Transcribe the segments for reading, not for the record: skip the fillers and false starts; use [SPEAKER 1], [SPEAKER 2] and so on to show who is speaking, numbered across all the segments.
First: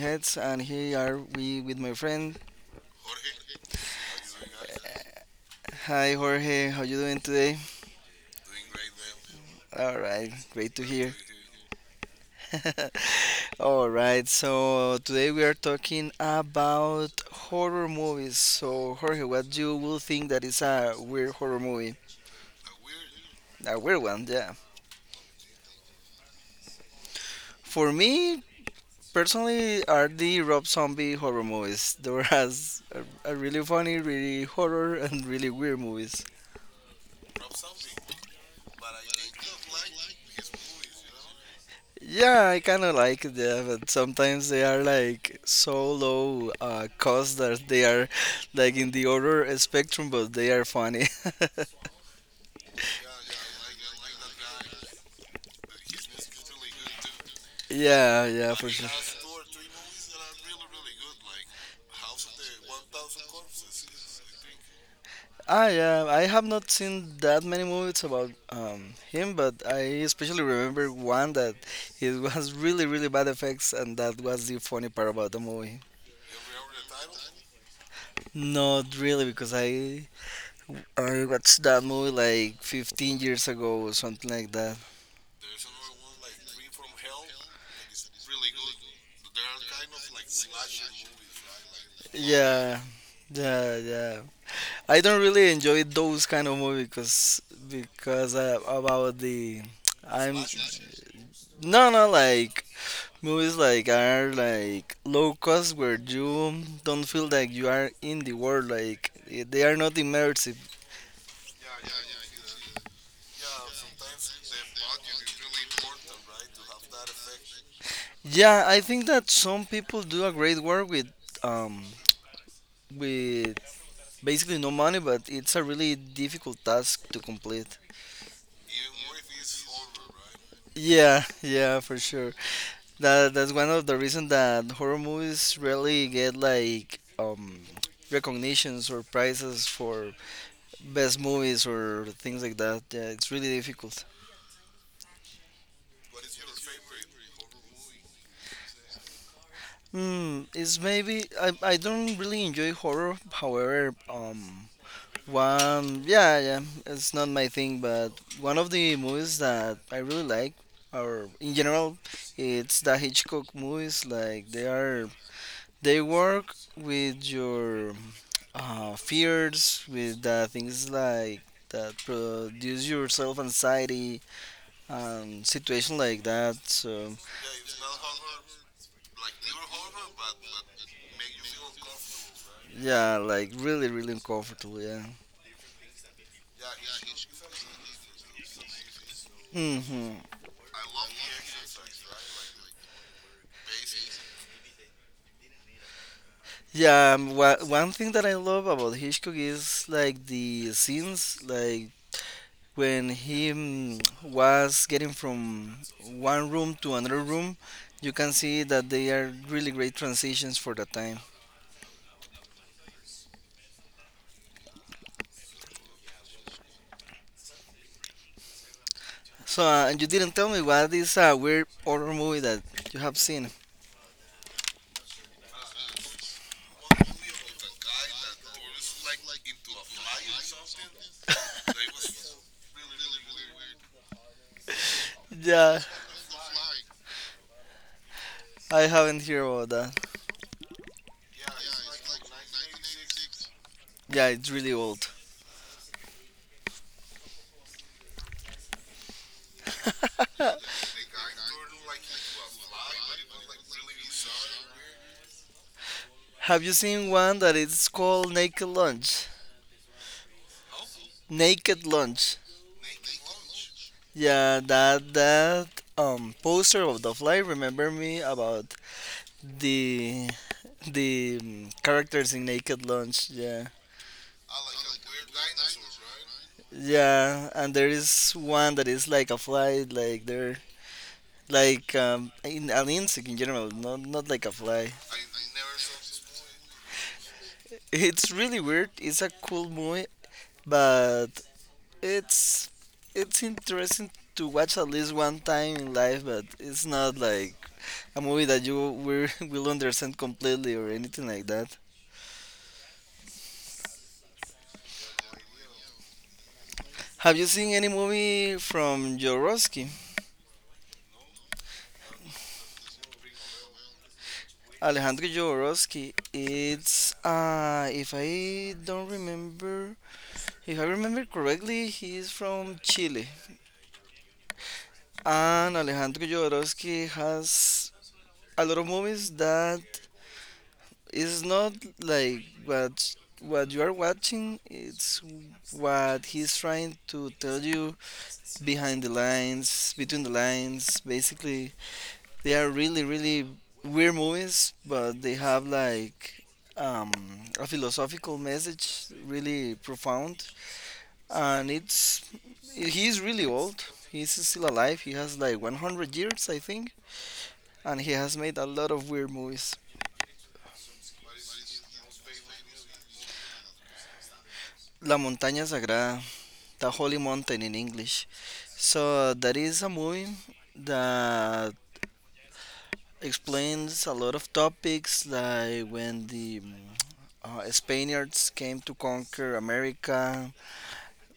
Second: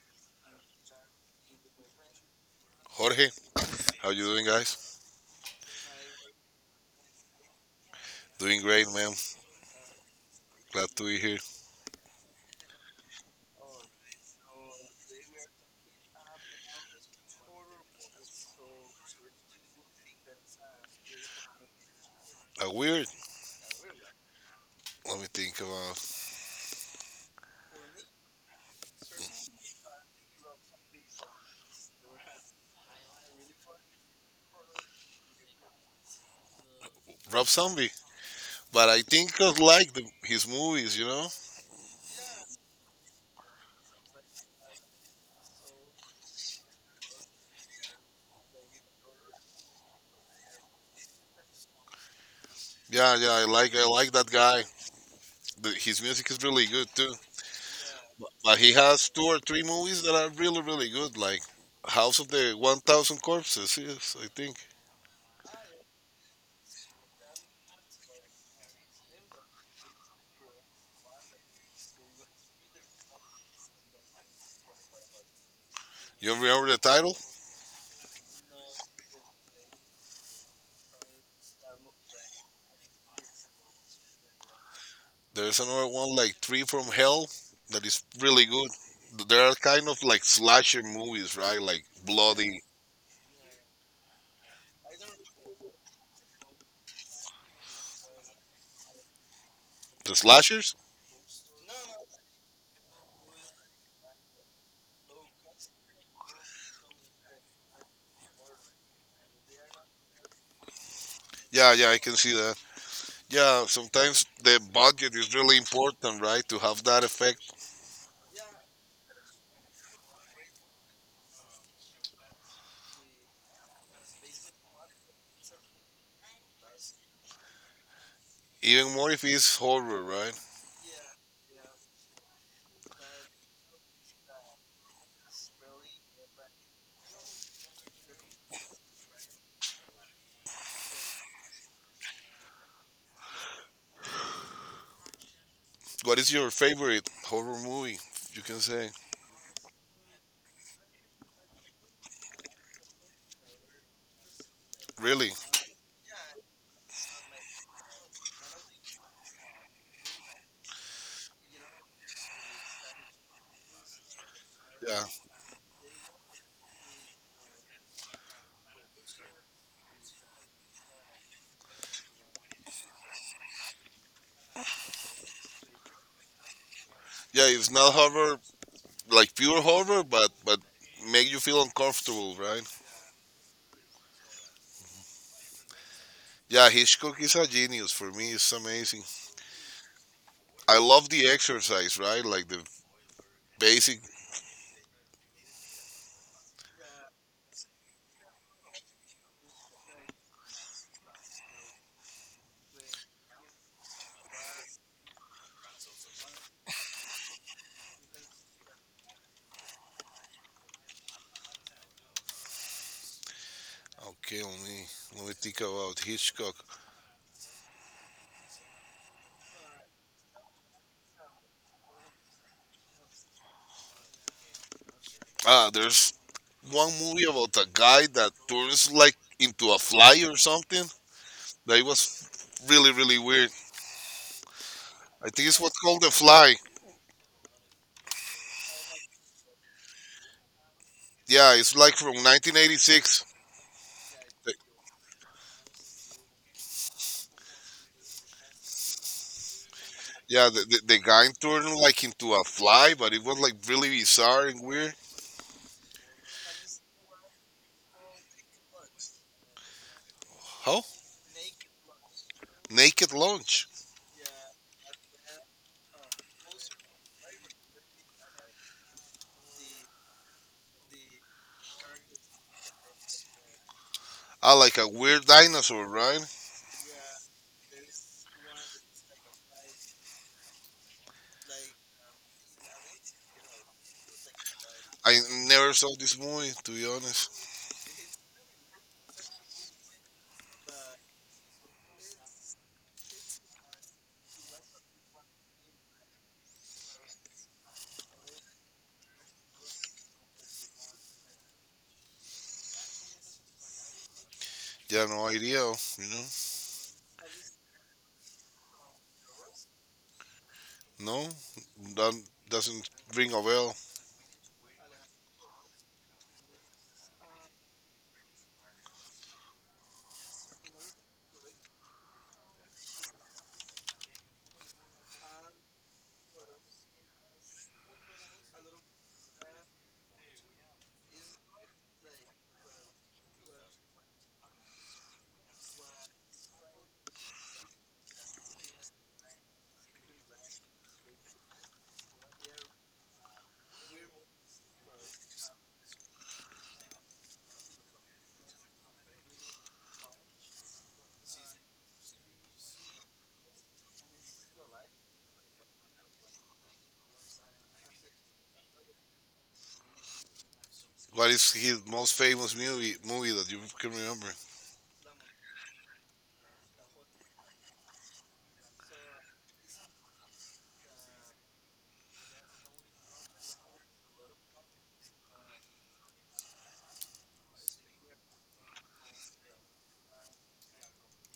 [SPEAKER 1] Heads, and here are we with my friend.
[SPEAKER 2] Jorge, how you doing, guys?
[SPEAKER 1] Hi, Jorge. How you doing today?
[SPEAKER 2] Doing great, man.
[SPEAKER 1] All right, great to
[SPEAKER 2] Glad to
[SPEAKER 1] hear.
[SPEAKER 2] be here.
[SPEAKER 1] All right, so today we are talking about horror movies. So, Jorge, what you will think that is a weird horror movie?
[SPEAKER 2] Weird.
[SPEAKER 1] A weird one, yeah.
[SPEAKER 2] Let me think about
[SPEAKER 1] For me, personally, are the Rob Zombie horror movies. There are, a really funny, really horror, and really weird movies.
[SPEAKER 2] Rob Zombie, but I think I like his movies. You know?
[SPEAKER 1] Yeah, I kind of like them, but sometimes they are like so low cost that they are like in the order spectrum, but they are funny.
[SPEAKER 2] Yeah, yeah. I like that guy. His music is really good too.
[SPEAKER 1] Yeah, yeah,
[SPEAKER 2] But
[SPEAKER 1] for
[SPEAKER 2] he
[SPEAKER 1] sure.
[SPEAKER 2] has two or three movies that are really really good, like House of the 1,000 Corpses. Yes, I think.
[SPEAKER 1] Ah, yeah, I have not seen that many movies about him, but I especially remember one that it was really, really bad effects, and that was the funny part about the movie.
[SPEAKER 2] You remember the title?
[SPEAKER 1] Not really, because I watched that movie like 15 years ago or something like that.
[SPEAKER 2] There's another one like Three from Hell that is really good. They are kind of like slasher movies, right? Like bloody
[SPEAKER 1] Yeah, yeah, yeah. I don't really enjoy those kind of movies because about the
[SPEAKER 2] the
[SPEAKER 1] I'm
[SPEAKER 2] slashers.
[SPEAKER 1] no no like movies like are like low cost where you don't feel like you are in the world like they are not immersive.
[SPEAKER 2] Yeah, yeah, I can see that. Yeah, sometimes the budget is really important, right? To have that effect,
[SPEAKER 1] Yeah, I think that some people do a great work with um with basically no money, but it's a really difficult task to complete.
[SPEAKER 2] even more if it's horror, right?
[SPEAKER 1] Yeah, yeah, for sure. That's one of the reasons that horror movies really get like recognitions or prizes for best movies or things like that. Yeah, it's really difficult.
[SPEAKER 2] What is your favorite horror movie? You can say.
[SPEAKER 1] Hmm, it's maybe I don't really enjoy horror. However,
[SPEAKER 2] Really?
[SPEAKER 1] one yeah, yeah, it's not my thing. But one of the movies that I really like, or in general, it's the Hitchcock movies. Like they
[SPEAKER 2] Yeah.
[SPEAKER 1] are They work with your fears, with the things like that produce your self anxiety and situation like that. So
[SPEAKER 2] Yeah, it's not horror, like pure horror, but make you feel uncomfortable, right?
[SPEAKER 1] yeah, like really, really uncomfortable. Yeah.
[SPEAKER 2] Yeah, Hitchcock is a genius for me. It's amazing.
[SPEAKER 1] Hmm.
[SPEAKER 2] I love the exercise, right? Like the basic.
[SPEAKER 1] Yeah. One thing that I love about Hitchcock is like the scenes, like when he was getting from one room to another room. You can see that they are really great transitions for the time.
[SPEAKER 2] Okay, let me think about Hitchcock.
[SPEAKER 1] So, and you didn't tell me what is a weird horror movie that you have seen.
[SPEAKER 2] Ah, there's one movie about a guy that turns like into a fly or something. That it was really really weird. I think it's what's
[SPEAKER 1] Yeah,
[SPEAKER 2] called the fly.
[SPEAKER 1] I haven't heard about that.
[SPEAKER 2] Yeah, it's like from 1986.
[SPEAKER 1] Yeah, it's
[SPEAKER 2] The-
[SPEAKER 1] really old.
[SPEAKER 2] Yeah, the guy turned like into a fly, but it was like really bizarre and weird.
[SPEAKER 1] Have you seen one that is called Naked Lunch?
[SPEAKER 2] How?
[SPEAKER 1] Naked Lunch.
[SPEAKER 2] Naked Lunch.
[SPEAKER 1] Yeah, that poster of the fly remember me about the the characters in Naked Lunch. Yeah.
[SPEAKER 2] Ah, like a weird dinosaur, right?
[SPEAKER 1] Yeah, and there is one that is like a fly, like they're like in an insect in general, not like a fly.
[SPEAKER 2] I never saw this movie, to be honest.
[SPEAKER 1] It's really weird. It's a cool movie, but it's it's interesting to watch at least one time in life. But it's not like a movie that you will will understand completely or anything like that.
[SPEAKER 2] Yeah, no idea, you know?
[SPEAKER 1] Have you seen any movie from Jodorowsky?
[SPEAKER 2] No? That doesn't ring a bell.
[SPEAKER 1] Alejandro Jodorowsky. It's if I remember correctly, he is from Chile. And Alejandro Jodorowsky has a lot of movies that it's not like what you are watching. It's what he's trying to tell you behind the lines, between the lines. Basically, they are really really weird movies, but they have like um, a philosophical message, really profound. And it's he's really old. He's still alive. He has like 100 years, I think, and he has made a lot of weird movies.
[SPEAKER 2] What is his most famous movie that you can remember?
[SPEAKER 1] La Montaña Sagrada, The Holy Mountain in English. So that is a movie that explains a lot of topics, like when the Spaniards came to conquer America.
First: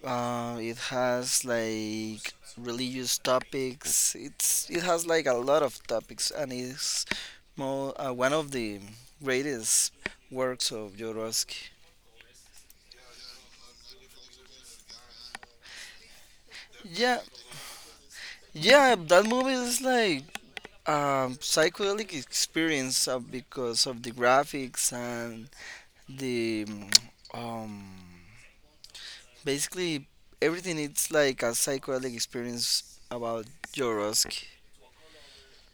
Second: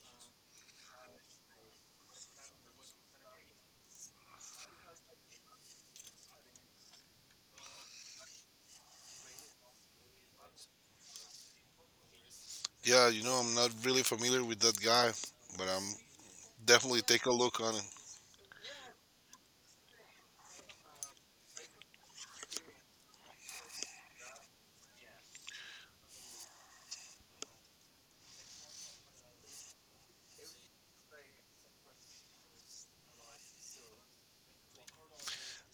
[SPEAKER 1] It has like religious topics. It has like a lot of topics, and it's more one of the greatest works of Jodorowsky.
[SPEAKER 2] Yeah, you know I'm not really familiar with that guy, but I'm definitely
[SPEAKER 1] Yeah,
[SPEAKER 2] take a look on it.
[SPEAKER 1] yeah, that movie is like psychedelic experience because of the graphics and the um, basically everything. It's like a psychedelic experience about Jorosk.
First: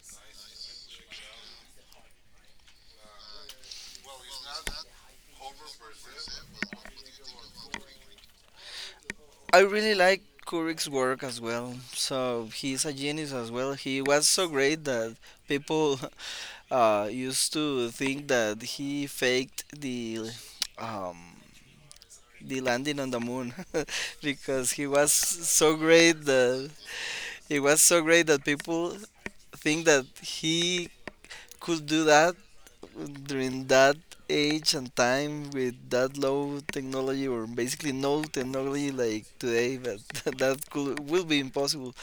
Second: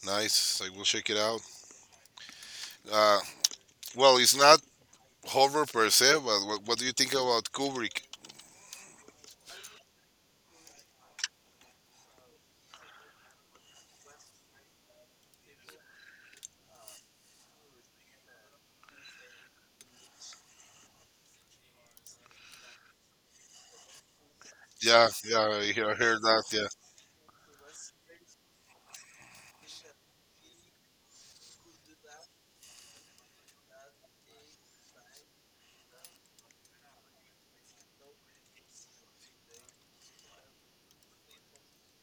[SPEAKER 2] Nice, I will check it out. Uh, well, it's not horror per se, but what do you think about Kubrick?
[SPEAKER 1] I really like Kurik's work as well. So he's a genius as well. He was so great that people used to think that he faked um, the landing on the moon because he
[SPEAKER 2] Yeah,
[SPEAKER 1] was
[SPEAKER 2] yeah,
[SPEAKER 1] so
[SPEAKER 2] I heard
[SPEAKER 1] great
[SPEAKER 2] that. Yeah,
[SPEAKER 1] that it was so great that people think that he could do that during that age and time with that low technology or basically no technology like today, but that could will be impossible.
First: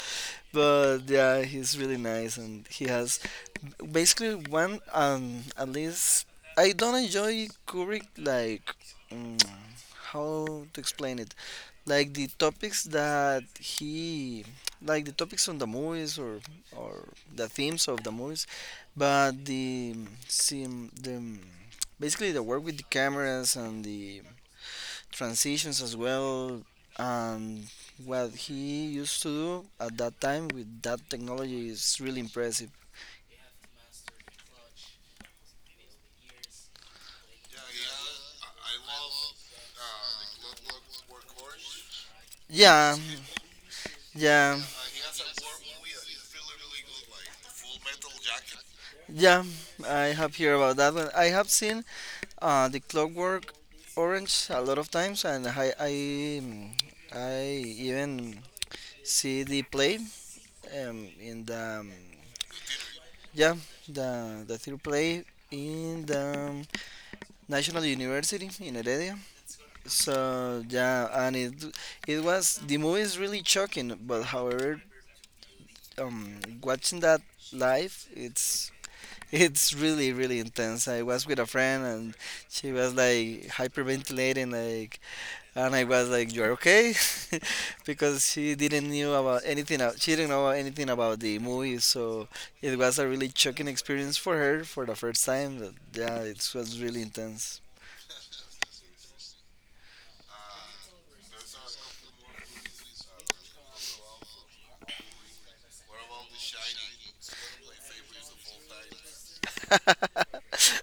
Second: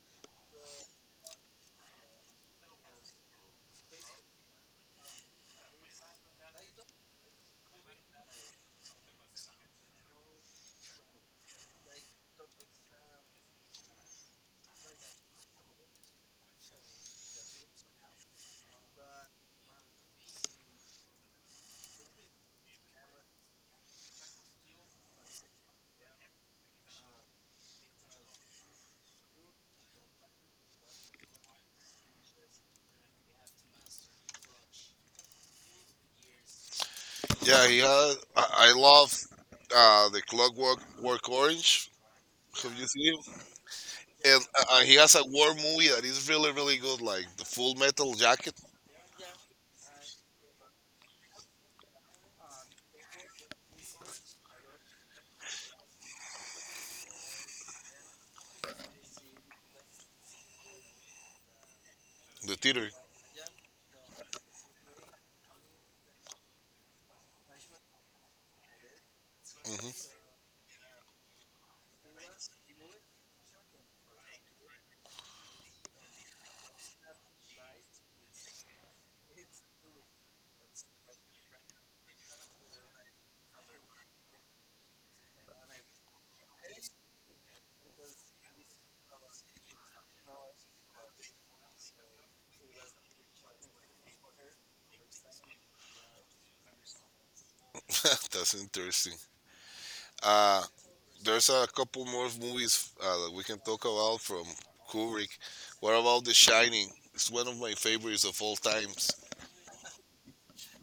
[SPEAKER 1] But yeah, he's really nice, and he has basically one, at least, I don't enjoy Kubrick like mm, how to explain it, like the topics that he like the topics on the movies or the themes of the movies, but the basically the work with the cameras and the transitions as well and what he used to do at that time with that technology is really impressive.
[SPEAKER 2] yeah, he had. I love the Clockwork Work Orange. Have you
[SPEAKER 1] Yeah,
[SPEAKER 2] seen it? And
[SPEAKER 1] yeah,
[SPEAKER 2] he has a war movie that is really, really good, like the Full Metal Jacket,
[SPEAKER 1] yeah, I have heard about that one. I have seen the Clockwork Orange a lot of times, and mm, I even see the play in the
[SPEAKER 2] the theater.
[SPEAKER 1] yeah, the theater play in the National University in Heredia.
[SPEAKER 2] Hmm
[SPEAKER 1] So yeah, and it was the movie is really shocking, but however, um, watching that live, it's really, really intense. I was with a friend, and she was like hyperventilating, like, and I was like, "You're okay," because she didn't knew about anything. She didn't know anything about the movie, so it was a really shocking experience for her for the first time. But yeah, it was really intense.
[SPEAKER 2] That's interesting. Uh, there's a couple more movies that we can talk about from Kubrick. What about The Shining? It's one of my favorites of all times.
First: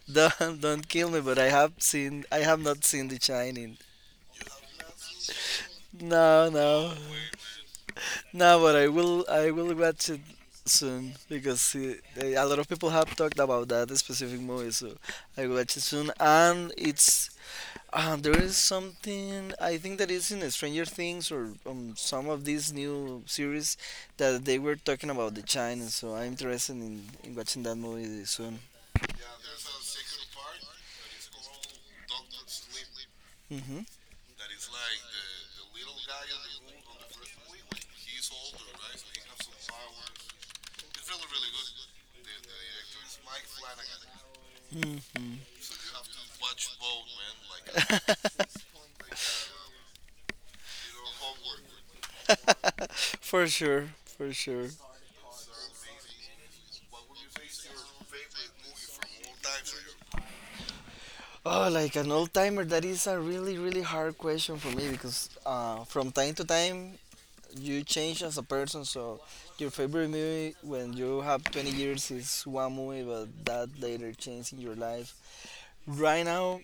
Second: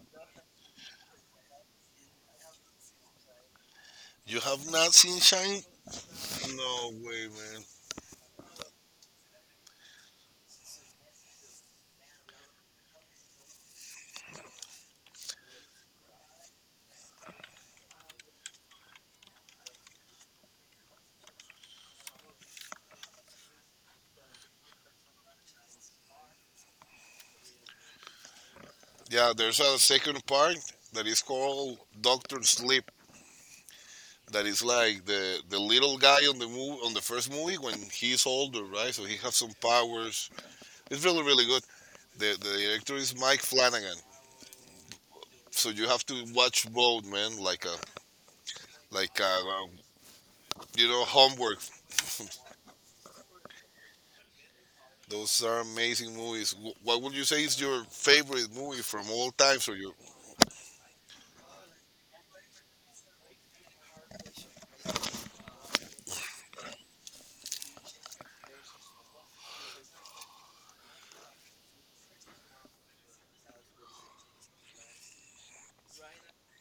[SPEAKER 1] Don't kill me, but I have not seen The Shining.
[SPEAKER 2] You have not seen Shining?
[SPEAKER 1] No,
[SPEAKER 2] No
[SPEAKER 1] no.
[SPEAKER 2] way, man.
[SPEAKER 1] No, but I will watch it soon because it, a lot of people have talked about that specific movie, so I will watch it soon. And it's there is something I think that is in Stranger Things or some of these new series that they were talking about the China, so I'm interested in watching that movie soon.
[SPEAKER 2] Yeah, there's a second part that is called Doctor Sleep.
[SPEAKER 1] Hmm.
[SPEAKER 2] That is like the little guy on the move on the first movie when he's older, right? So he has some powers. It's really really good. The director is Mike Flanagan.
[SPEAKER 1] Hmm.
[SPEAKER 2] So you have to watch both, man. Like a, you know, homework.
[SPEAKER 1] For sure, for sure.
[SPEAKER 2] Those are amazing movies. What would you say is your favorite movie from all time? So, you,
[SPEAKER 1] Oh, like an old timer, that is a really, really hard question for me because from time to time you change as a person. So your favorite movie when you have 20 years is one movie, but that later changed in your life. Right now,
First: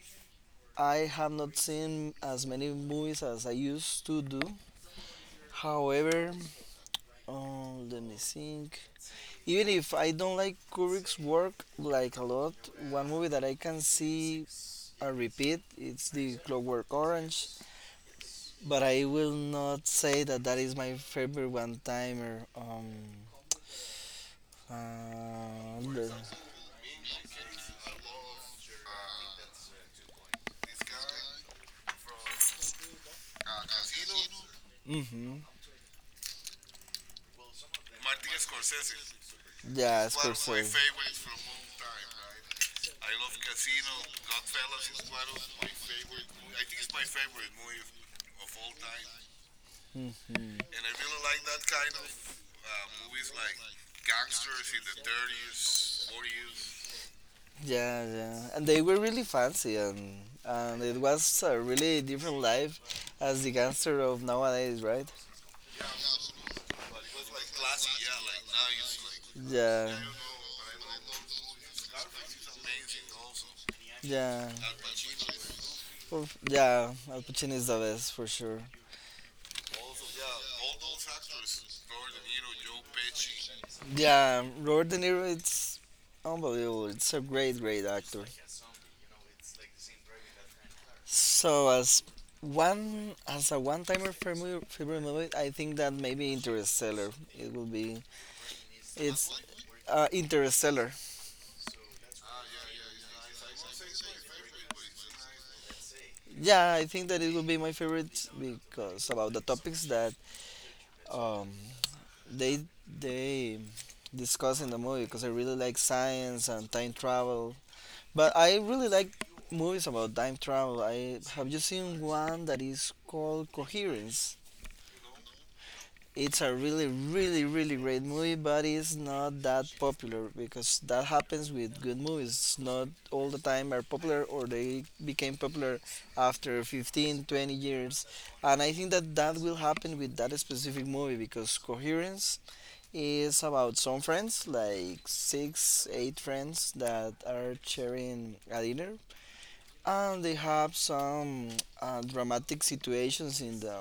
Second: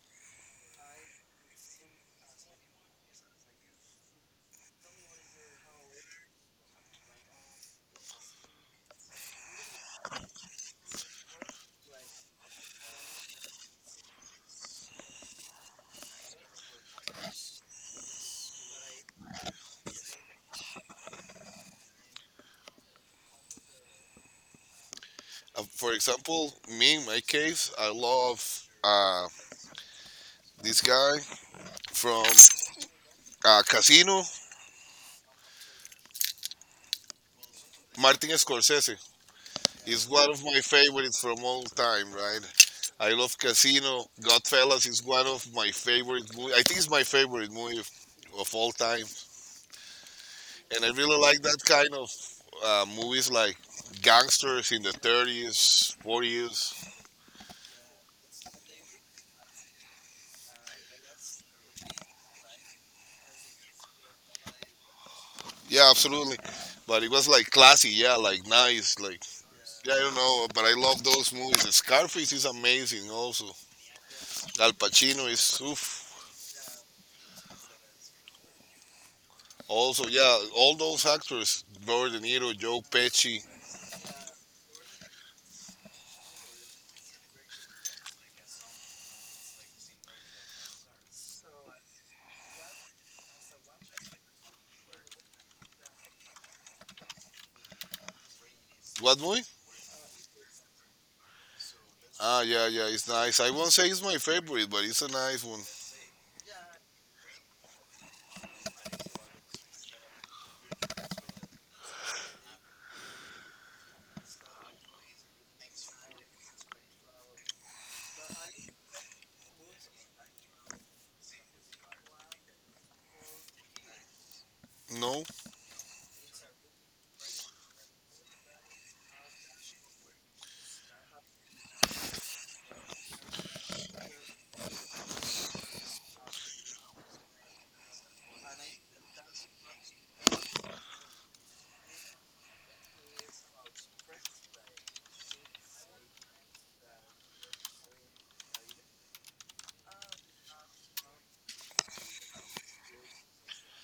[SPEAKER 1] I have not seen as many movies as I used to do. However, let me think. Even if I don't like Kubrick's work like a lot, one movie that I can see a repeat it's the Clockwork Orange. But I will not say that that is my favorite one timer. Uh,
[SPEAKER 2] for example, me in my case, I love this guy from Casino,
[SPEAKER 1] mm-hmm.
[SPEAKER 2] Martin Scorsese. Is
[SPEAKER 1] Yeah,
[SPEAKER 2] one of my
[SPEAKER 1] Scorsese.
[SPEAKER 2] favorites from all time, right? I love Casino. Godfellas is one of my favorite movies. I think it's my favorite movie of all time.
[SPEAKER 1] Mhm.
[SPEAKER 2] And I really like that kind of movies like gangsters in the 30s, 40s.
[SPEAKER 1] Yeah, yeah. And they were really fancy, and it was a really different life as the gangster of nowadays, right?
[SPEAKER 2] Yeah, absolutely. But it was like classy, yeah, like nice, like
[SPEAKER 1] Yeah,
[SPEAKER 2] yeah, I don't know, but I love those movies. Scarface is amazing also.
[SPEAKER 1] yeah.
[SPEAKER 2] Al Pacino is oof.
[SPEAKER 1] For, yeah, Al Pacino is the best for sure.
[SPEAKER 2] Also, yeah, all those actors, Robert De Niro, Joe Pesci.
[SPEAKER 1] Yeah, Robert De Niro, it's unbelievable. It's a great, great actor. So as one as a one timer favorite movie, I think that maybe Interstellar. It will be
[SPEAKER 2] What
[SPEAKER 1] it's
[SPEAKER 2] movie?
[SPEAKER 1] Interstellar.
[SPEAKER 2] Ah, yeah, yeah, it's nice. I won't say it's my favorite, but it's a nice one.
[SPEAKER 1] Yeah, I think that it will be my favorite because about the topics that um, they discuss in the movie. Because I really like science and time travel. But I really like movies about time travel. I have you seen one that is called Coherence?
[SPEAKER 2] No,
[SPEAKER 1] It's a really, really, really great movie, but it's not that popular because that happens with good movies. It's not all the time are popular or they became popular after 15, 20 years. And I think that that will happen with that specific movie because Coherence is about some friends, like six, eight friends that are sharing a dinner. And they have some dramatic situations in the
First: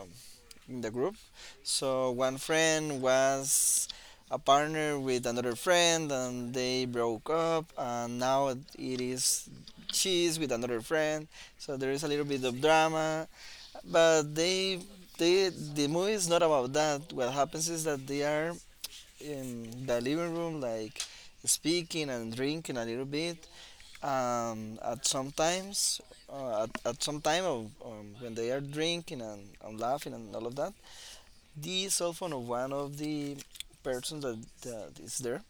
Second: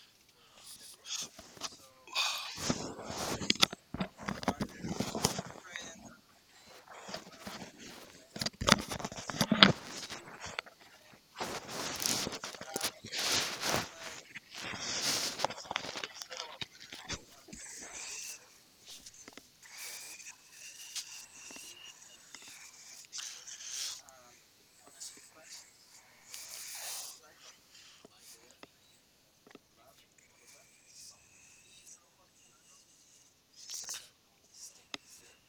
[SPEAKER 1] in the group. So one friend was a partner with another friend, and they broke up, and now it is she's with another friend. So there is a little bit of drama, but the movie is not about that. What happens is that they are in the living room, like speaking and drinking a little bit. Um, at sometimes, at some time of when they are drinking and laughing and all of that, the cell phone of one of the persons that is there.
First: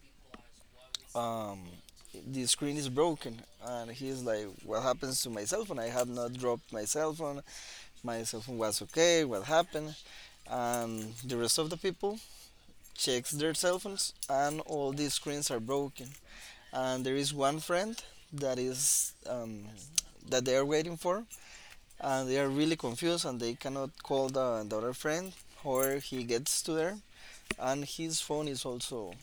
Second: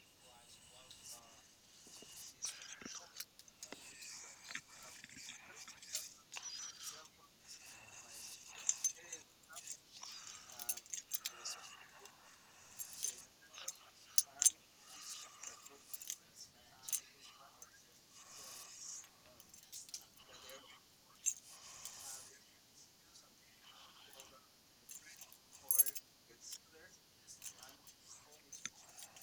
[SPEAKER 1] Um, the screen is broken, and he's like, "What happens to my cell phone? I have not dropped my cell phone. My cell phone was okay. What happened?" And the rest of the people checks their cell phones, and all the screens are broken. And there is one friend that is um, that they are waiting for, and they are really confused, and they cannot call the other friend, or he gets to there, and his phone is also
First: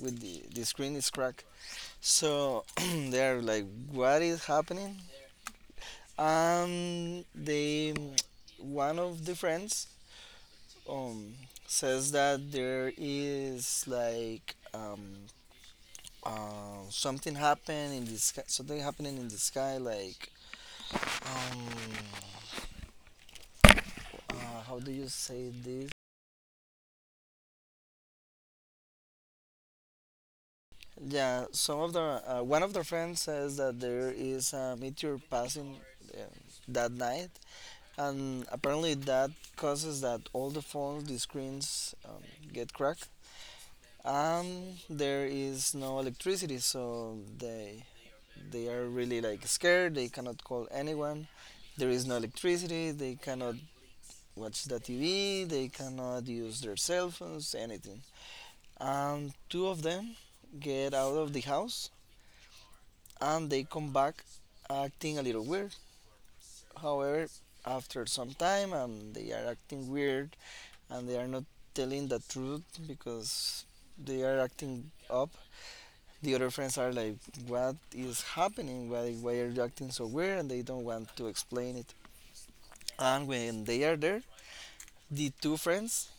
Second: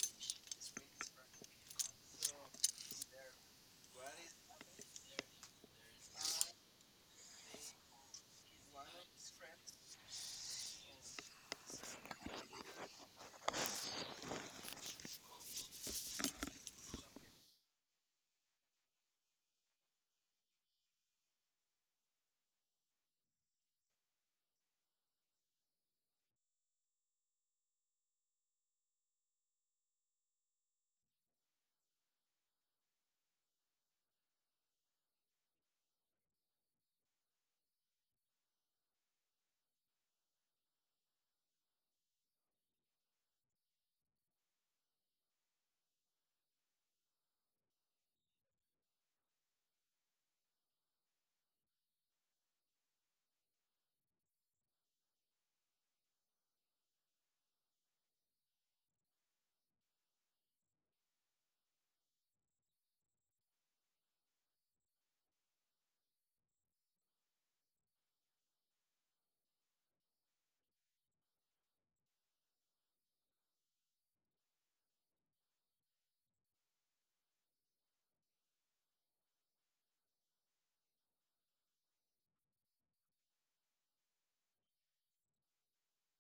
[SPEAKER 1] with the screen is cracked. So they're like, what is happening? They one of the friends um says that there is something happened in the sky, something happening in the sky, um how do you say this? Yeah, some of the one of the friends says that there is a meteor passing uh, that night, and apparently that causes that all the phones, the screens get cracked. And there is no electricity, so they are really like scared. They cannot call anyone. There is no electricity. They cannot watch the TV. They cannot use their cell phones. Anything. And two of them get out of the house, and they come back acting a little weird. However, after some time, and they are acting weird and they are not telling the truth because they are acting up. The other friends are like, "What is happening? Why are you acting so weird?" And they don't want to explain it. And when they are there, the two friends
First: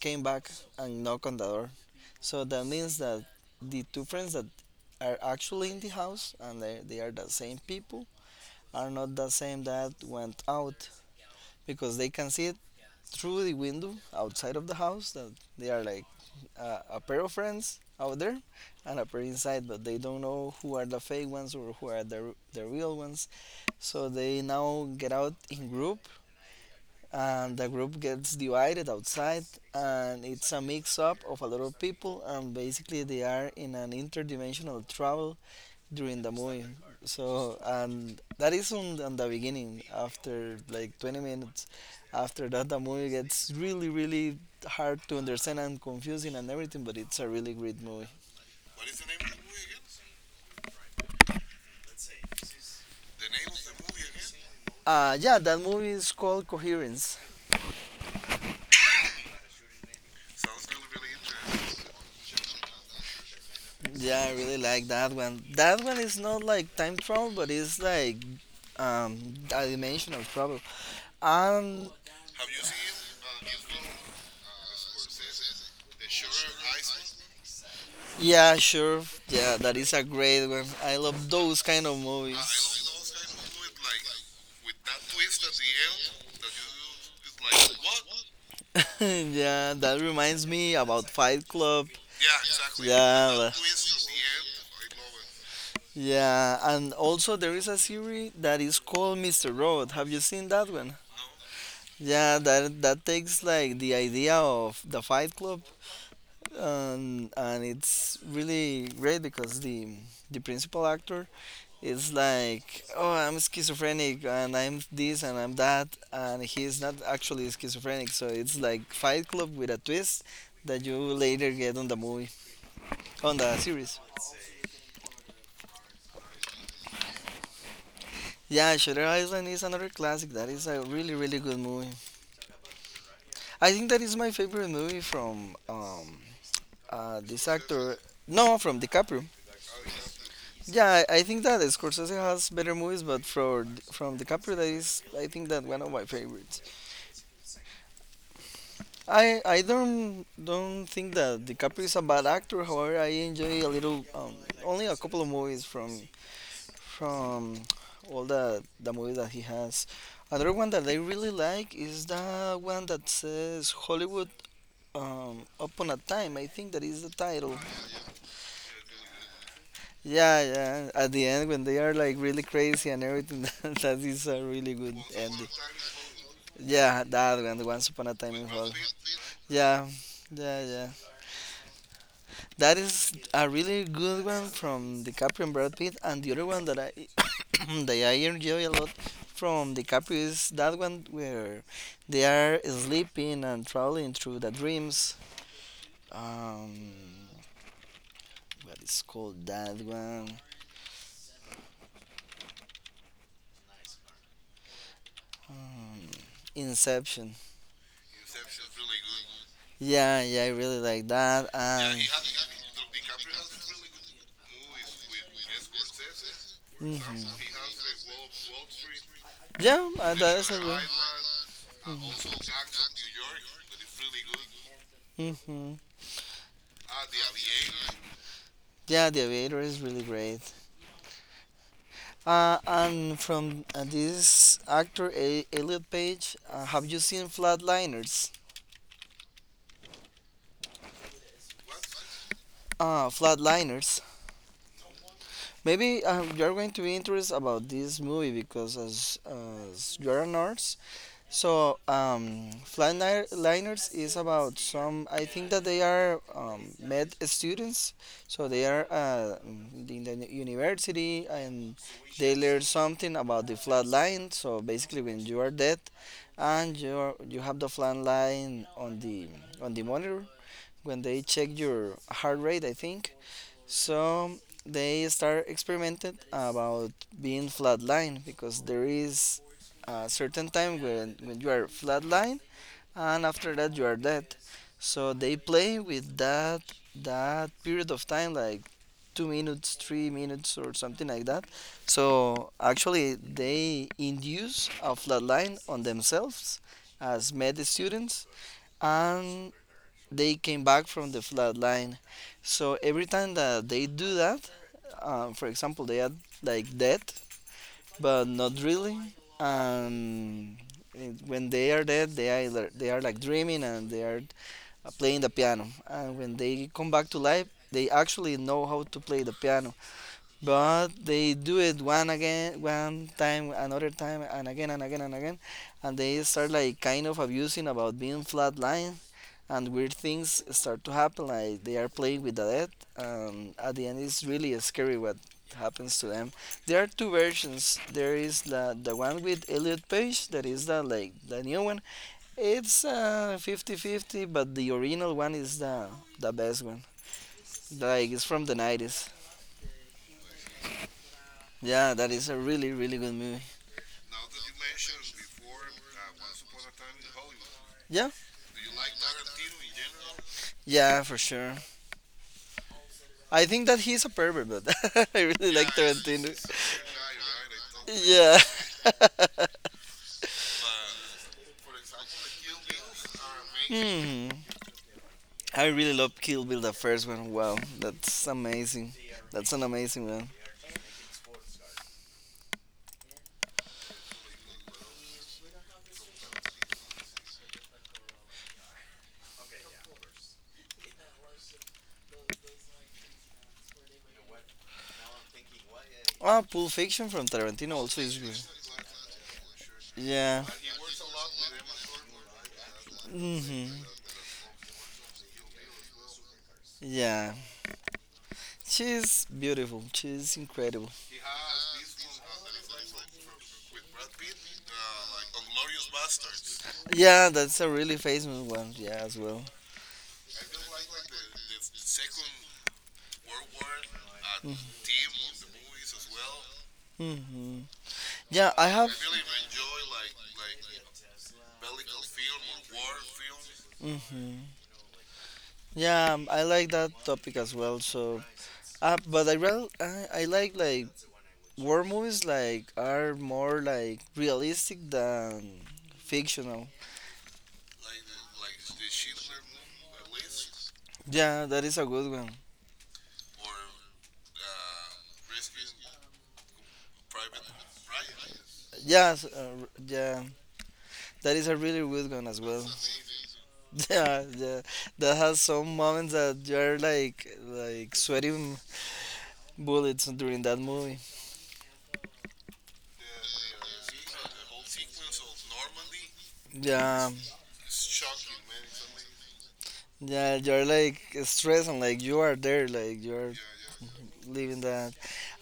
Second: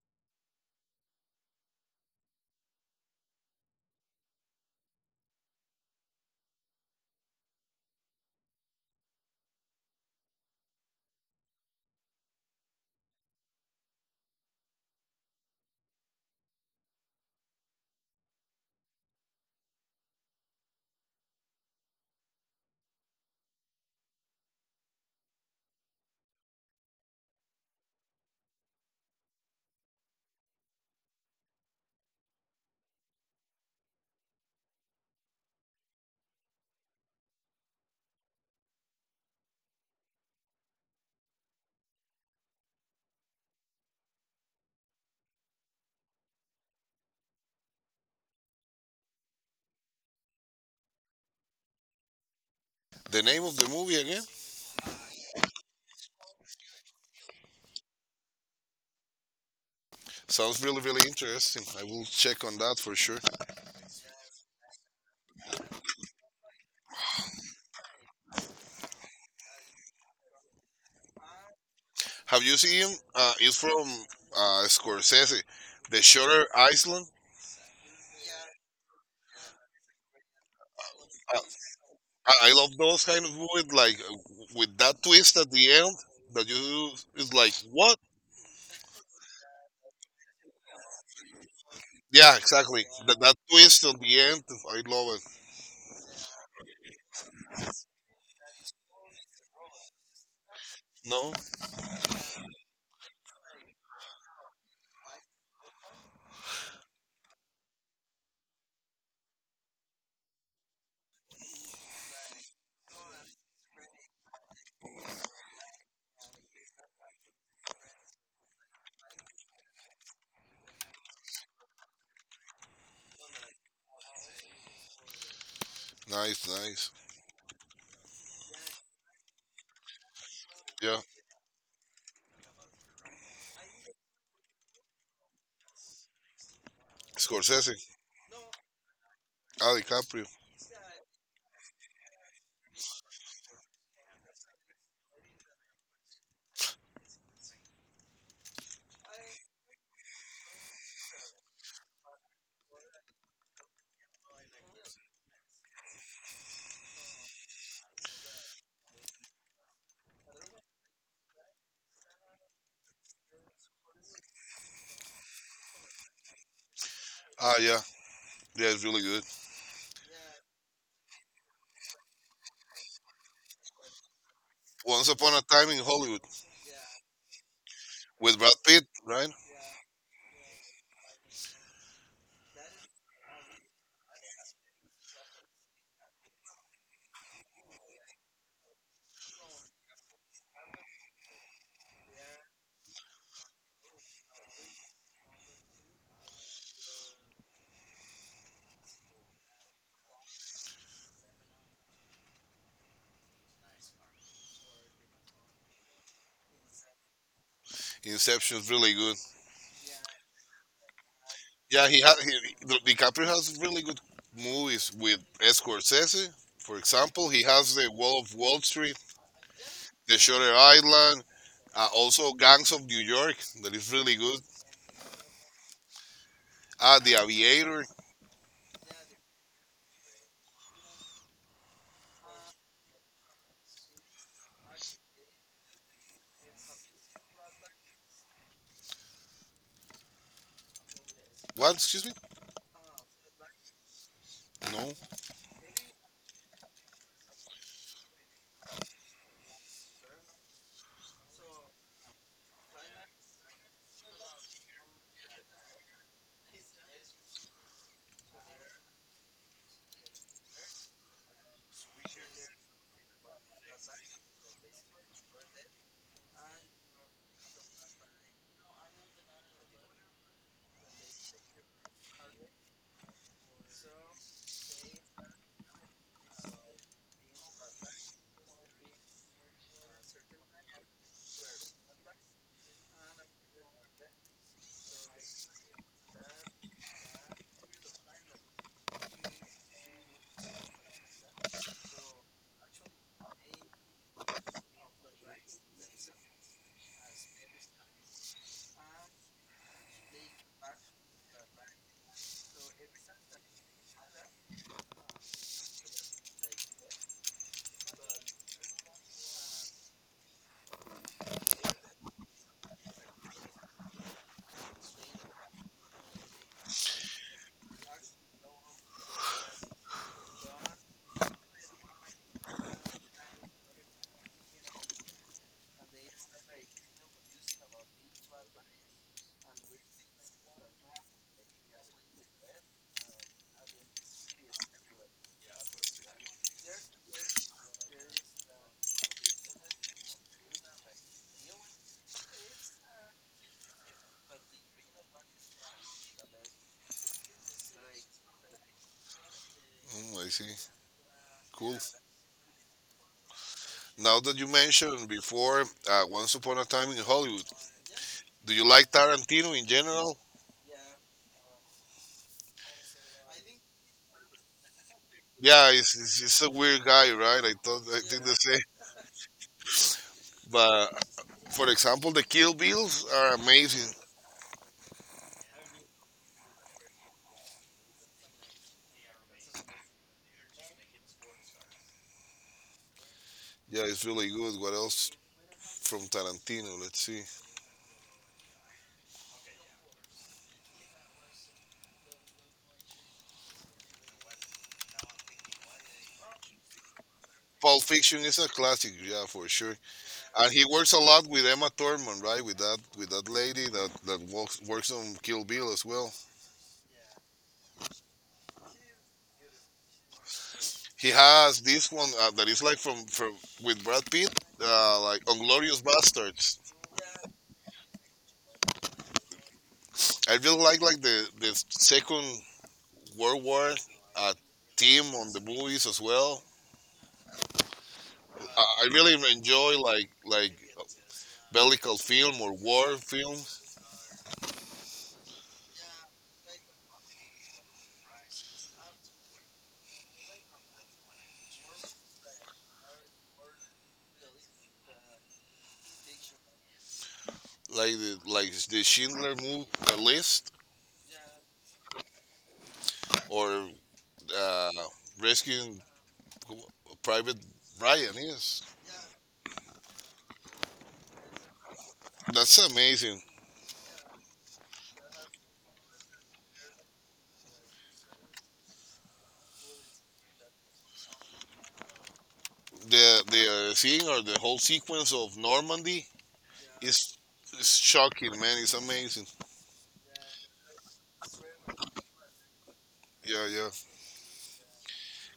[SPEAKER 1] came back and knock on the door. So that means that the two friends that are actually in the house and they are the same people are not the same that went out because they can see through the window outside of the house that they are like a pair of friends out there and a pair inside, but they don't know who are the fake ones or who are the real ones. So they now get out in group and the group gets divided outside, and it's a mix up of a lot of people, and basically they are in an interdimensional travel during the movie. So and that is on the beginning. After like 20 minutes, after that the movie gets really hard to understand and confusing and everything. But it's a really great movie.
[SPEAKER 2] the name of the movie again?
[SPEAKER 1] Yeah, that movie is called Coherence.
[SPEAKER 2] Sounds really, really interesting. I will check on that for sure.
[SPEAKER 1] Yeah, I really like that one. That one is not like time travel, but it's like um a dimensional travel. Um
[SPEAKER 2] Have you seen it's from Scorsese, The Shutter Island.
[SPEAKER 1] yeah, sure. Yeah, that is a great one. I love
[SPEAKER 2] Uh,
[SPEAKER 1] those kind of
[SPEAKER 2] I love those kind of
[SPEAKER 1] movies.
[SPEAKER 2] movies, like with that twist at the end that you is like what?
[SPEAKER 1] Yeah, that reminds me about Fight Club.
[SPEAKER 2] Yeah, exactly. That that
[SPEAKER 1] Yeah,
[SPEAKER 2] twist at the end, I love it.
[SPEAKER 1] yeah, and also there is a series that is called Mr. Robot. Have you seen that one?
[SPEAKER 2] No,
[SPEAKER 1] Yeah, that takes like the idea of the Fight Club, and it's really great because the principal actor it's like, oh, I'm schizophrenic and I'm this and I'm that, and he's not actually schizophrenic. So it's like Fight Club with a twist that you later get on the movie, on the series.
[SPEAKER 2] nice, nice.
[SPEAKER 1] Yeah, Shutter Island is another classic. That is a
[SPEAKER 2] Yeah,
[SPEAKER 1] really, really good movie. I think that is my favorite movie from this
[SPEAKER 2] Scorsese,
[SPEAKER 1] actor. No, from DiCaprio.
[SPEAKER 2] ah, DiCaprio.
[SPEAKER 1] Yeah, I think that Scorsese has better movies, but for from DiCaprio, that is, I think that one of my favorites. I don't think that DiCaprio is a bad actor. However, I enjoy a little, only a couple of movies from all the movies that he has. Another one that I really like is the one that says Hollywood Upon a Time. I think that is the title.
[SPEAKER 2] Ah, yeah, yeah, it's really good.
[SPEAKER 1] Yeah, yeah. At the end, when they are like really crazy and everything, that is a really good
[SPEAKER 2] Once Upon a
[SPEAKER 1] ending.
[SPEAKER 2] Time in Hollywood
[SPEAKER 1] Yeah, that one, the Once Upon a Time
[SPEAKER 2] with
[SPEAKER 1] in
[SPEAKER 2] Brad
[SPEAKER 1] Hollywood.
[SPEAKER 2] Pitt, right?
[SPEAKER 1] Yeah, yeah, yeah. That is a really good one from DiCaprio and Brad Pitt, and the other one that I that I enjoy a lot from DiCaprio is that one where they are sleeping and traveling through the dreams. Um, what is called that one? Um, Inception.
[SPEAKER 2] Inception's really good.
[SPEAKER 1] Yeah, yeah, I really like that.
[SPEAKER 2] Yeah,
[SPEAKER 1] And
[SPEAKER 2] he had. DiCaprio has really good movies with Scorsese. For
[SPEAKER 1] mhm.
[SPEAKER 2] example, he has the Wall of Wall Street,
[SPEAKER 1] Yeah,
[SPEAKER 2] The
[SPEAKER 1] that is a
[SPEAKER 2] Shutter
[SPEAKER 1] good.
[SPEAKER 2] Island, also Gangs of New York. That is really good.
[SPEAKER 1] Mhm.
[SPEAKER 2] Ah, The Aviator.
[SPEAKER 1] Yeah, The Aviator is really great. And from this actor, Elliot Page, have you seen Flatliners?
[SPEAKER 2] What? Excuse me.
[SPEAKER 1] Flatliners.
[SPEAKER 2] No.
[SPEAKER 1] Maybe you're going to be interested about this movie because as you're a nurse. So, flatliners is about some. I think that they are med students, so they are in the university and they learn something about the flat line. So basically, when you are dead and you have the flat line on the monitor, when they check your heart rate, I think so they start experimenting about being flatline because there is a certain time when you are flatline and after that you are dead. So they play with that period of time like 2 minutes, 3 minutes or something like that. So actually they induce a flatline on themselves as med students and they came back from the flat line. So every time that they do that, for example, they are like dead, but not really. Um, and when they are dead, they are like dreaming and they are playing the piano. And when they come back to life, they actually know how to play the piano, but they do it one again, one time, another time, and again and again and again, and they start like kind of abusing about being flatline and weird things start to happen. Like they are playing with the dead, and at the end, it's really scary what happens to them. There are two versions. There is the one with Elliot Page, that is the like the new one. It's 50-50, but the original one is the best one. Like it's from the 90s.
[SPEAKER 2] Mm, I see. Cool.
[SPEAKER 1] Yeah, that is a really good movie.
[SPEAKER 2] Now that you mentioned before, Once Upon a Time in Hollywood.
[SPEAKER 1] Yeah,
[SPEAKER 2] Do you like Tarantino in general?
[SPEAKER 1] yeah, for sure. I think that he's a pervert, but I really like
[SPEAKER 2] Yeah,
[SPEAKER 1] Tarantino.
[SPEAKER 2] he's a weird guy, right? I think
[SPEAKER 1] Yeah.
[SPEAKER 2] the same. But for example, the Kill Bills are amazing.
[SPEAKER 1] Hmm. I really love Kill Bill, the first one. Wow, that's amazing. That's an amazing one.
[SPEAKER 2] Yeah, it's really good. What else from Tarantino? Let's see.
[SPEAKER 1] Ah, Pulp Fiction from Tarantino
[SPEAKER 2] Pulp
[SPEAKER 1] also is
[SPEAKER 2] Fiction
[SPEAKER 1] good.
[SPEAKER 2] is a classic, yeah, for sure.
[SPEAKER 1] Yeah.
[SPEAKER 2] And he works a lot with Emma Thurman, right? With that
[SPEAKER 1] Hmm.
[SPEAKER 2] lady that works on Kill Bill as well.
[SPEAKER 1] Yeah. She's beautiful. She's incredible.
[SPEAKER 2] He has this one that is like from with Brad Pitt, like on Glorious Bastards.
[SPEAKER 1] Yeah, that's a really famous one. Yeah, as well.
[SPEAKER 2] I really like the Second World War uh, theme on the movies as well.
[SPEAKER 1] Hmm. Yeah,
[SPEAKER 2] I,
[SPEAKER 1] I
[SPEAKER 2] I
[SPEAKER 1] have.
[SPEAKER 2] really enjoy like bellical film or war film.
[SPEAKER 1] Hmm. Yeah, I like that topic as well. So, but I real I like war movies like are more like realistic than fictional.
[SPEAKER 2] Like the Schindler move, the list,
[SPEAKER 1] Yeah, that is a good one.
[SPEAKER 2] or uh, rescuing Private Ryan. Yes,
[SPEAKER 1] Yes, yeah, that is a really good one as
[SPEAKER 2] that's
[SPEAKER 1] well.
[SPEAKER 2] amazing.
[SPEAKER 1] Yeah, yeah, that has some moments that you're like sweating bullets during that movie.
[SPEAKER 2] The scene or the whole sequence of Normandy
[SPEAKER 1] Yeah,
[SPEAKER 2] is is shocking, man. It's amazing.
[SPEAKER 1] yeah, you're like stressed and like you are there, like you are
[SPEAKER 2] Yeah, yeah,
[SPEAKER 1] living that.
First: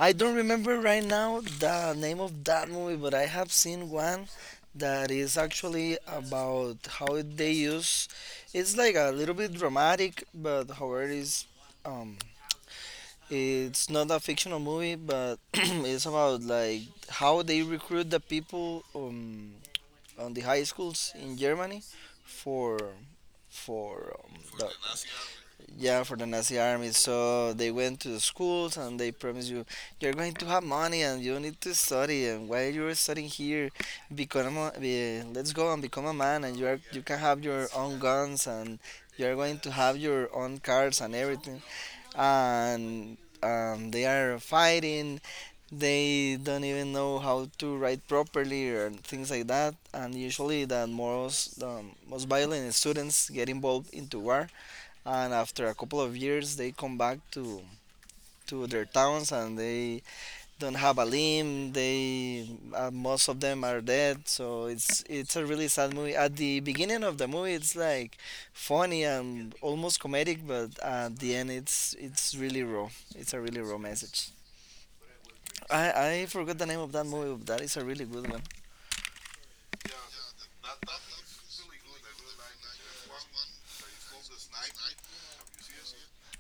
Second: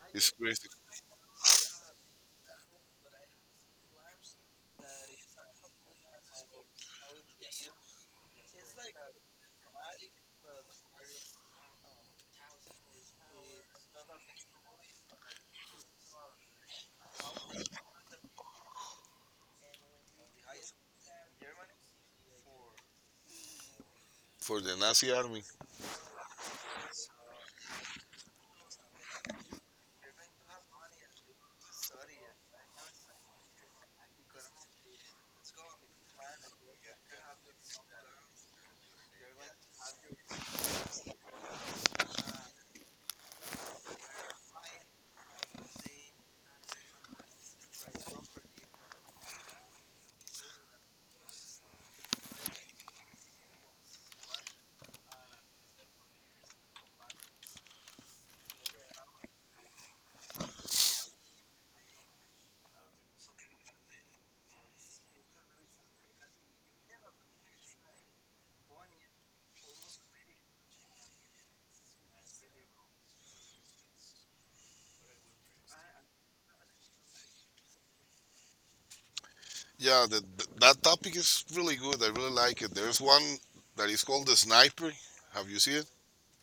[SPEAKER 1] I
[SPEAKER 2] it's
[SPEAKER 1] don't
[SPEAKER 2] crazy
[SPEAKER 1] remember right now the name of that movie, but I have seen one that is actually about how they use. It's like a little bit dramatic, but however, um, it's not a fictional movie, but it's about like how they recruit the people. On the high schools in Germany for for um,
[SPEAKER 2] for
[SPEAKER 1] the,
[SPEAKER 2] the Nazi army.
[SPEAKER 1] yeah, for the Nazi army. So they went to the schools and they promised you you're going to have money and you need to study and while you're studying here, become a, be, let's go and become a man and you are you can have your own guns and you're going to have your own cars and everything and they are fighting, they don't even know how to write properly or things like that, and usually the most violent students get involved into war, and after a couple of years they come back to their towns and they don't have a limb, they most of them are dead, so it's a really sad movie. At the beginning of the movie it's like funny and almost comedic, but at the end it's really raw, it's a really raw message. I forgot the name of that movie, but that is a really good one.
[SPEAKER 2] Yeah, the, th that topic is really good. I really like it. There's one that is called the Sniper. Have you seen it?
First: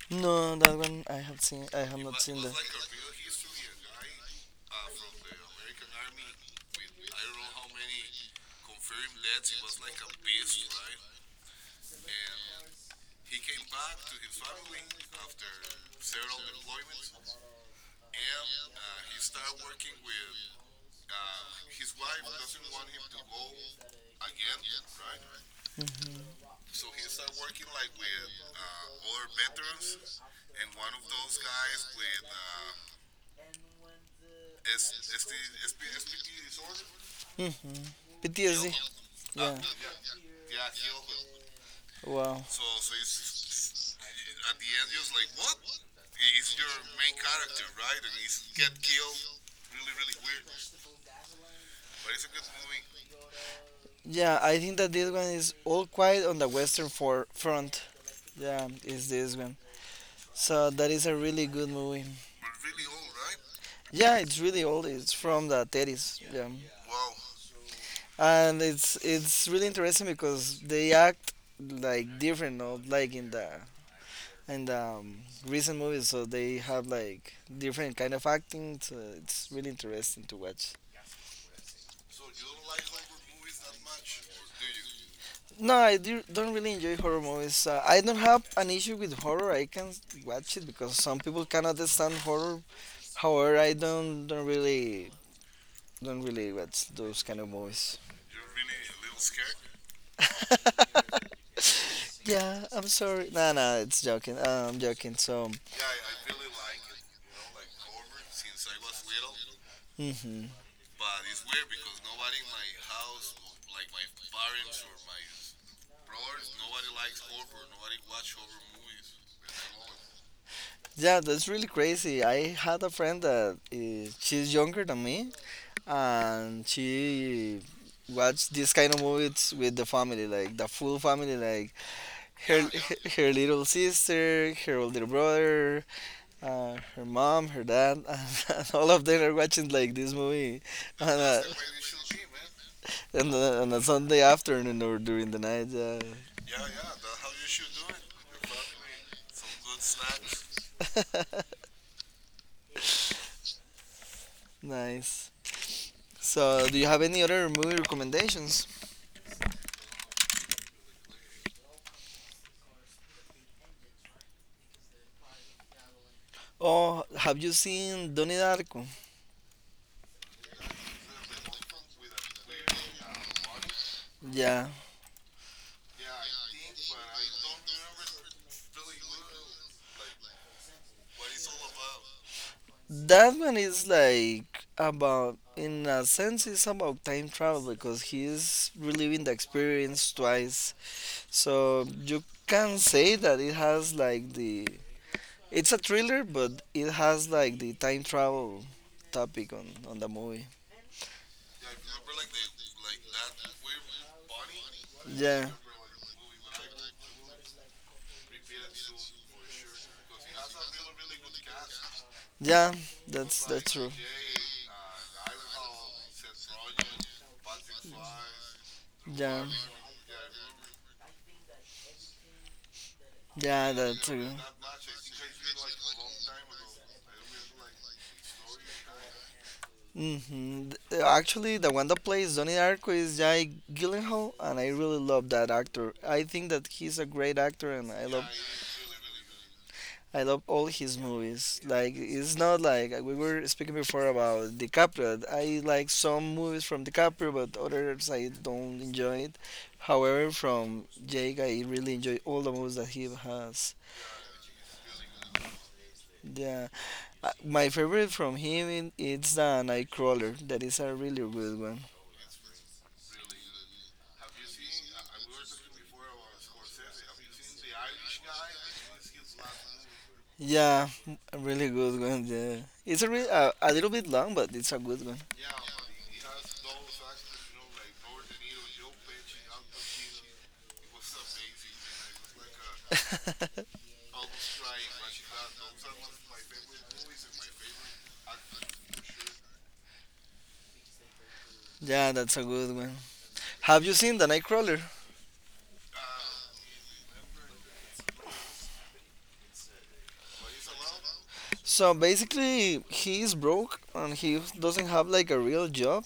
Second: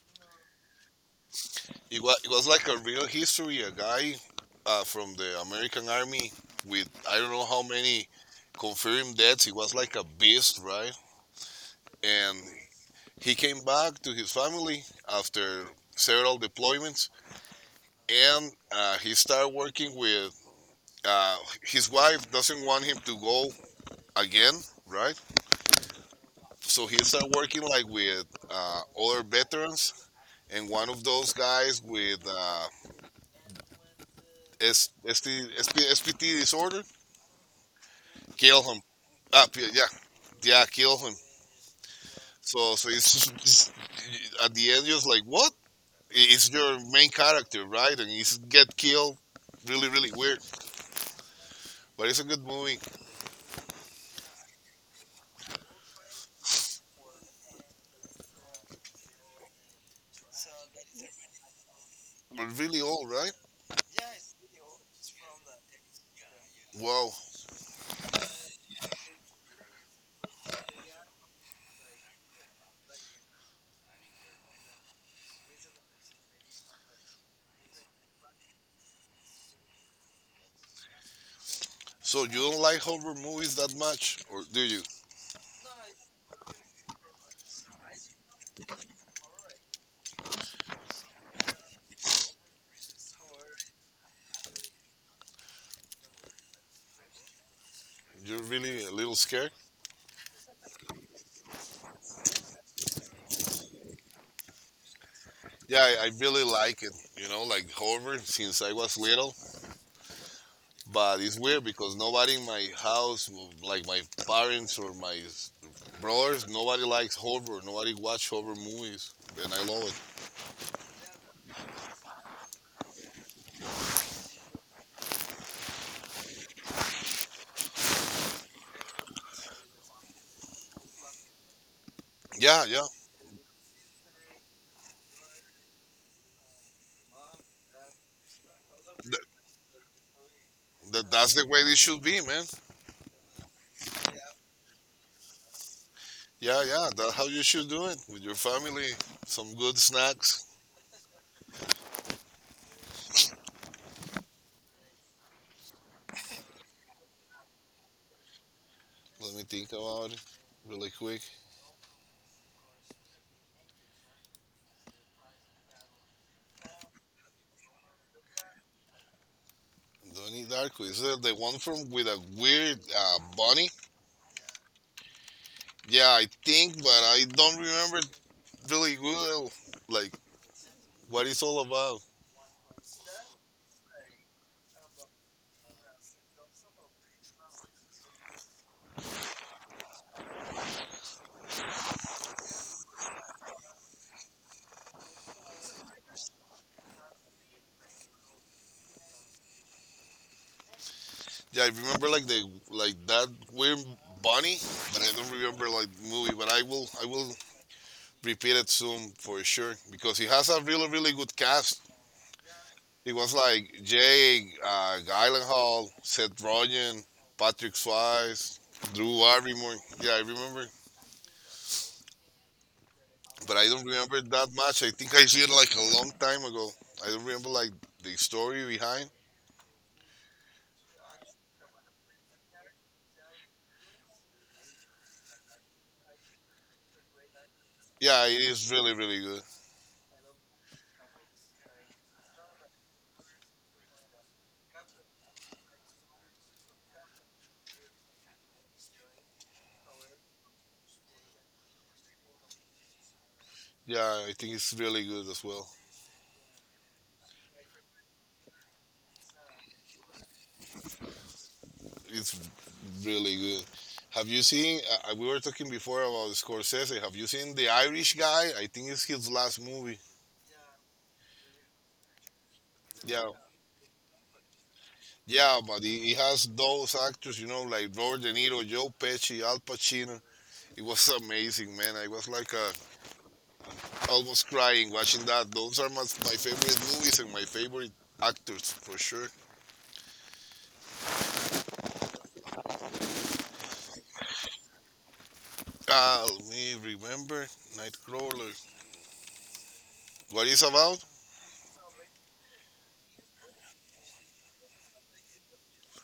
[SPEAKER 1] No, that one I have seen. I have not
[SPEAKER 2] It
[SPEAKER 1] seen
[SPEAKER 2] was
[SPEAKER 1] that.
[SPEAKER 2] like a real history. A guy from the American Army with I don't know how many confirmed deaths. He was like a beast, right? And he came back to his family after several deployments, and he started working with. Uh, his wife doesn't want him to go again, right? So he started working like with other veterans, and one of those guys with S- SPT disorder
[SPEAKER 1] Hmm.
[SPEAKER 2] kill
[SPEAKER 1] PTSD.
[SPEAKER 2] him.
[SPEAKER 1] Yeah.
[SPEAKER 2] Yeah, yeah, kill him.
[SPEAKER 1] Wow.
[SPEAKER 2] So, it's at the end, just like what? It's your main character, right? And he's get killed. Really, really weird. But it's a good movie.
[SPEAKER 1] Yeah, I think that this one is All Quiet on the Western for Front. Yeah, is this one. So that is a really good movie.
[SPEAKER 2] But really old, right?
[SPEAKER 1] Yeah, it's really old. It's from the 30s. Yeah.
[SPEAKER 2] Wow.
[SPEAKER 1] And it's really interesting because they act like different, no? Like in the and recent movies, so they have like different kind of acting. So it's really interesting to watch.
[SPEAKER 2] So you don't like horror movies that much, or do you?
[SPEAKER 1] No, don't really enjoy horror movies. I don't have an issue with horror. I can watch it because some people cannot stand horror. However, I don't really watch those kind of movies.
[SPEAKER 2] You're really a little scared.
[SPEAKER 1] Yeah, I'm sorry. No, no, it's joking. I'm joking. So,
[SPEAKER 2] Yeah, I really like it. You know, like horror since I was little.
[SPEAKER 1] hmm,
[SPEAKER 2] But it's weird because nobody in my house, like my parents or brothers, nobody likes horror. Nobody watch horror movies, and I love it.
[SPEAKER 1] yeah, that's really crazy. I had a friend that she's younger than me, and she watched this kind of movies with the family, like the full family, like her
[SPEAKER 2] Yeah, yeah.
[SPEAKER 1] her little sister, her older brother, her mom, her dad, and all of them
[SPEAKER 2] Th-
[SPEAKER 1] are watching like this movie and
[SPEAKER 2] that's the way it should be, man.
[SPEAKER 1] on a Sunday afternoon or during the night. Yeah.
[SPEAKER 2] Yeah, yeah. That's how you should do it with your family. Some good snacks.
[SPEAKER 1] Nice. So, do you have any other movie recommendations?
[SPEAKER 2] Let me think about it really quick.
[SPEAKER 1] Oh, have you seen Donnie Darko?
[SPEAKER 2] Donnie Darko is that the one from with a weird bunny?
[SPEAKER 1] Yeah.
[SPEAKER 2] Yeah, I think, but I don't remember really well, like what it's all about.
[SPEAKER 1] That one is like about, in a sense, it's about time travel because he is reliving the experience twice. So you can say that it has like the. It's a thriller, but it has like the time travel topic on the movie.
[SPEAKER 2] Yeah, I remember like the like that weird bunny, but I don't
[SPEAKER 1] Yeah,
[SPEAKER 2] remember like movie. But I will repeat it soon for sure because he has a really really good cast.
[SPEAKER 1] yeah,
[SPEAKER 2] It was
[SPEAKER 1] that's
[SPEAKER 2] like
[SPEAKER 1] true.
[SPEAKER 2] Jake, Gyllenhaal, Seth Rogen, Patrick Swayze, Drew
[SPEAKER 1] Yeah,
[SPEAKER 2] Barrymore. Yeah, I remember, but I
[SPEAKER 1] yeah,
[SPEAKER 2] don't
[SPEAKER 1] that's
[SPEAKER 2] remember
[SPEAKER 1] true.
[SPEAKER 2] that much. I think I see it like a long time ago. I don't remember like the story behind.
[SPEAKER 1] Hmm. Actually, the one that plays Donnie Darko is Jai Gyllenhaal, and I really love that actor. I think that he's a great actor, and
[SPEAKER 2] Yeah, it is really really good.
[SPEAKER 1] I love all his movies. Like it's not like we were speaking before about DiCaprio. I like some movies from DiCaprio, but others I don't enjoy it. However, from Jake, I really enjoy all the movies that he has.
[SPEAKER 2] Yeah, I think it's really good as well.
[SPEAKER 1] Yeah. My favorite from him is the Nightcrawler. That is a really good one.
[SPEAKER 2] It's really good. Have you seen? We were talking before about Scorsese. Have you seen the Irish guy? I think it's his last movie.
[SPEAKER 1] Yeah, a really good one. Yeah, it's a
[SPEAKER 2] Yeah,
[SPEAKER 1] a little bit long, but it's a good one.
[SPEAKER 2] yeah, but he has those actors, you know, like Robert De Niro, Joe Pesci, Al Pacino. It was amazing, man. I was like almost crying watching that. Those are my favorite movies and my favorite actors for sure.
[SPEAKER 1] Yeah, that's a good one. Have you seen the Nightcrawler?
[SPEAKER 2] Ah, let me remember Nightcrawler. What is about?
[SPEAKER 1] So basically, he is broke and he doesn't have like a real job,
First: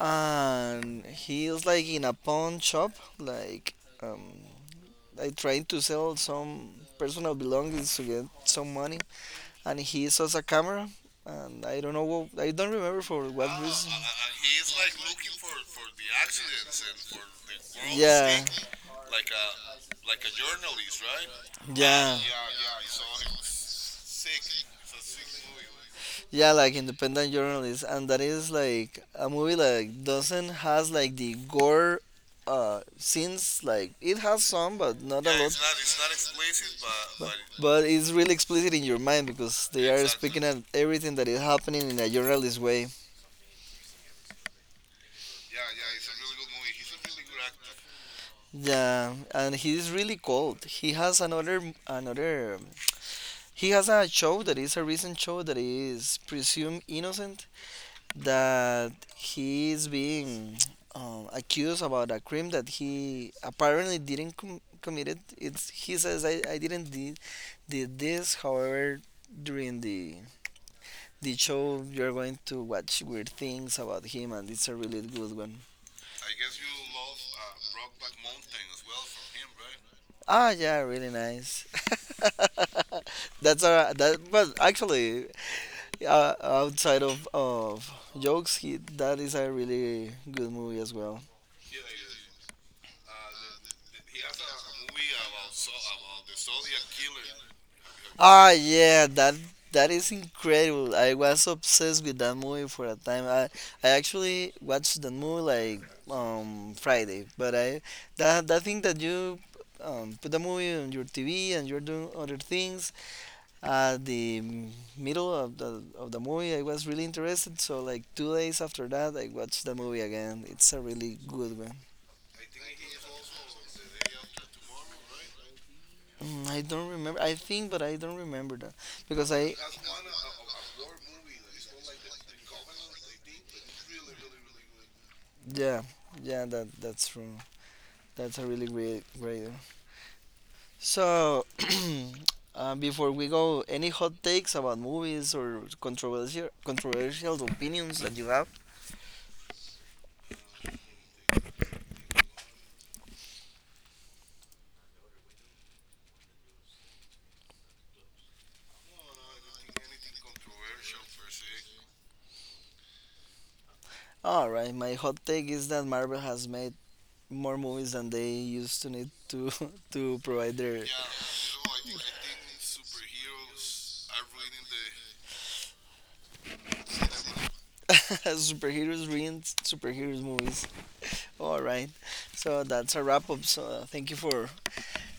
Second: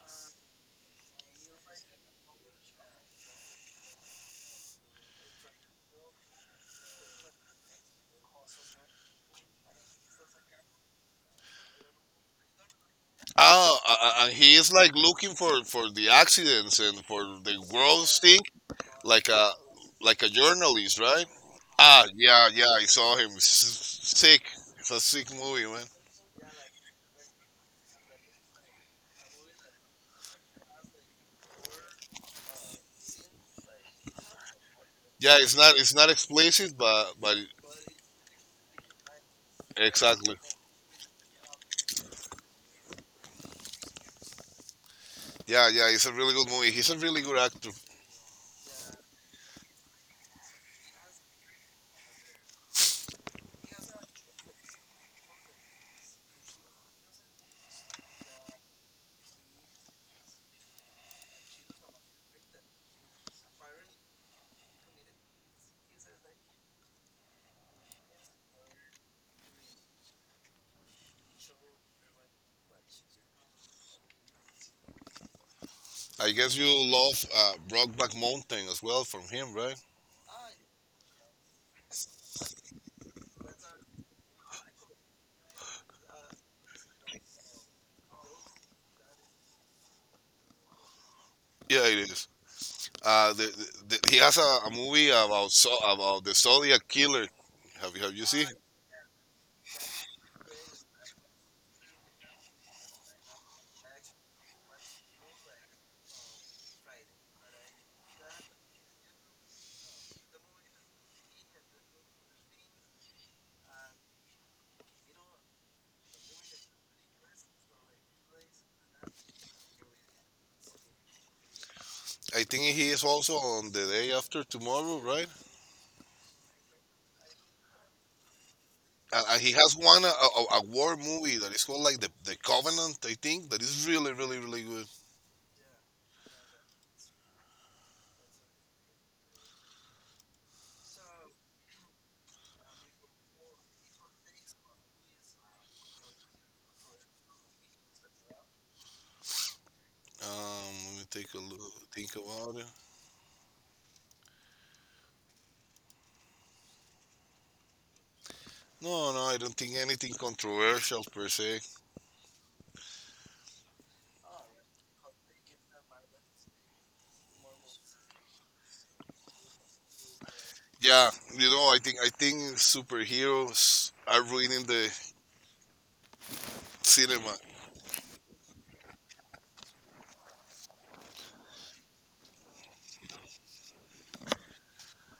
[SPEAKER 1] and he is like in a pawn shop, like um, like trying to sell some personal belongings to get some money. And he sells a camera, and I don't know, what, I don't remember for what
[SPEAKER 2] Oh,
[SPEAKER 1] reason.
[SPEAKER 2] and he is like looking for the accidents and for the world's thing,
[SPEAKER 1] Yeah,
[SPEAKER 2] like a like a journalist, right? Ah,
[SPEAKER 1] yeah, yeah.
[SPEAKER 2] yeah, yeah, I saw him. S- Sick. It's a
[SPEAKER 1] Like,
[SPEAKER 2] sick movie, man.
[SPEAKER 1] yeah. Like independent journalist, and that is like a movie like doesn't has like the gore scenes. Like it has some, but not a
[SPEAKER 2] Yeah,
[SPEAKER 1] lot.
[SPEAKER 2] it's not explicit, but
[SPEAKER 1] But it's really explicit in your mind because they are
[SPEAKER 2] exactly.
[SPEAKER 1] speaking at everything that is happening in a journalist way.
[SPEAKER 2] Yeah, yeah, it's a really good movie. He's a really good actor.
[SPEAKER 1] Yeah, and he's really cold. He has another He has a show that is a recent show that is presumed innocent, that he is being accused about a crime that he apparently didn't committed. It's he says I didn't did this. However, during the show, you're going to watch weird things about him, and it's a really good one.
[SPEAKER 2] I guess you love Brokeback Mountain as well from him, right?
[SPEAKER 1] Ah, yeah, really nice. That's a that, but actually, outside of jokes, he, that is a really good movie as well.
[SPEAKER 2] Yeah, it is. He has a movie about about the Zodiac killer. Have you seen?
[SPEAKER 1] Ah, yeah, that that is incredible. I was obsessed with that movie for a time. I actually watched the movie like Friday, but I that that thing that you put the movie on your TV and you're doing other things at the middle of the movie. I was really interested, so like 2 days after that, I watched the movie again. It's a really good one.
[SPEAKER 2] I think he is also on the day after tomorrow, right?
[SPEAKER 1] Mm, I don't remember. I think, but I don't remember that because
[SPEAKER 2] And he
[SPEAKER 1] I
[SPEAKER 2] has one a war movie that is called like the Covenant, I think, that is really, really, really good.
[SPEAKER 1] yeah yeah that that's true. That's a really great grader. So, before we go, any hot takes about movies or controversial opinions that you have?
[SPEAKER 2] Let me take a look, think about it. No, no, I don't think anything controversial per se.
[SPEAKER 1] All right, my hot take is that Marvel has made more movies than they used to need to to provide their
[SPEAKER 2] Yeah, you know, I think superheroes are ruining the cinema.
[SPEAKER 1] superheroes ruined superheroes movies. All right. So that's a wrap up. So thank you for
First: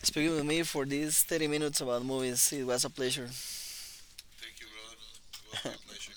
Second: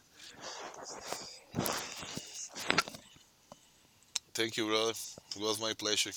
[SPEAKER 1] speaking with me for these 30 minutes about movies. It was a pleasure.
[SPEAKER 2] Thank you, brother. It was my pleasure.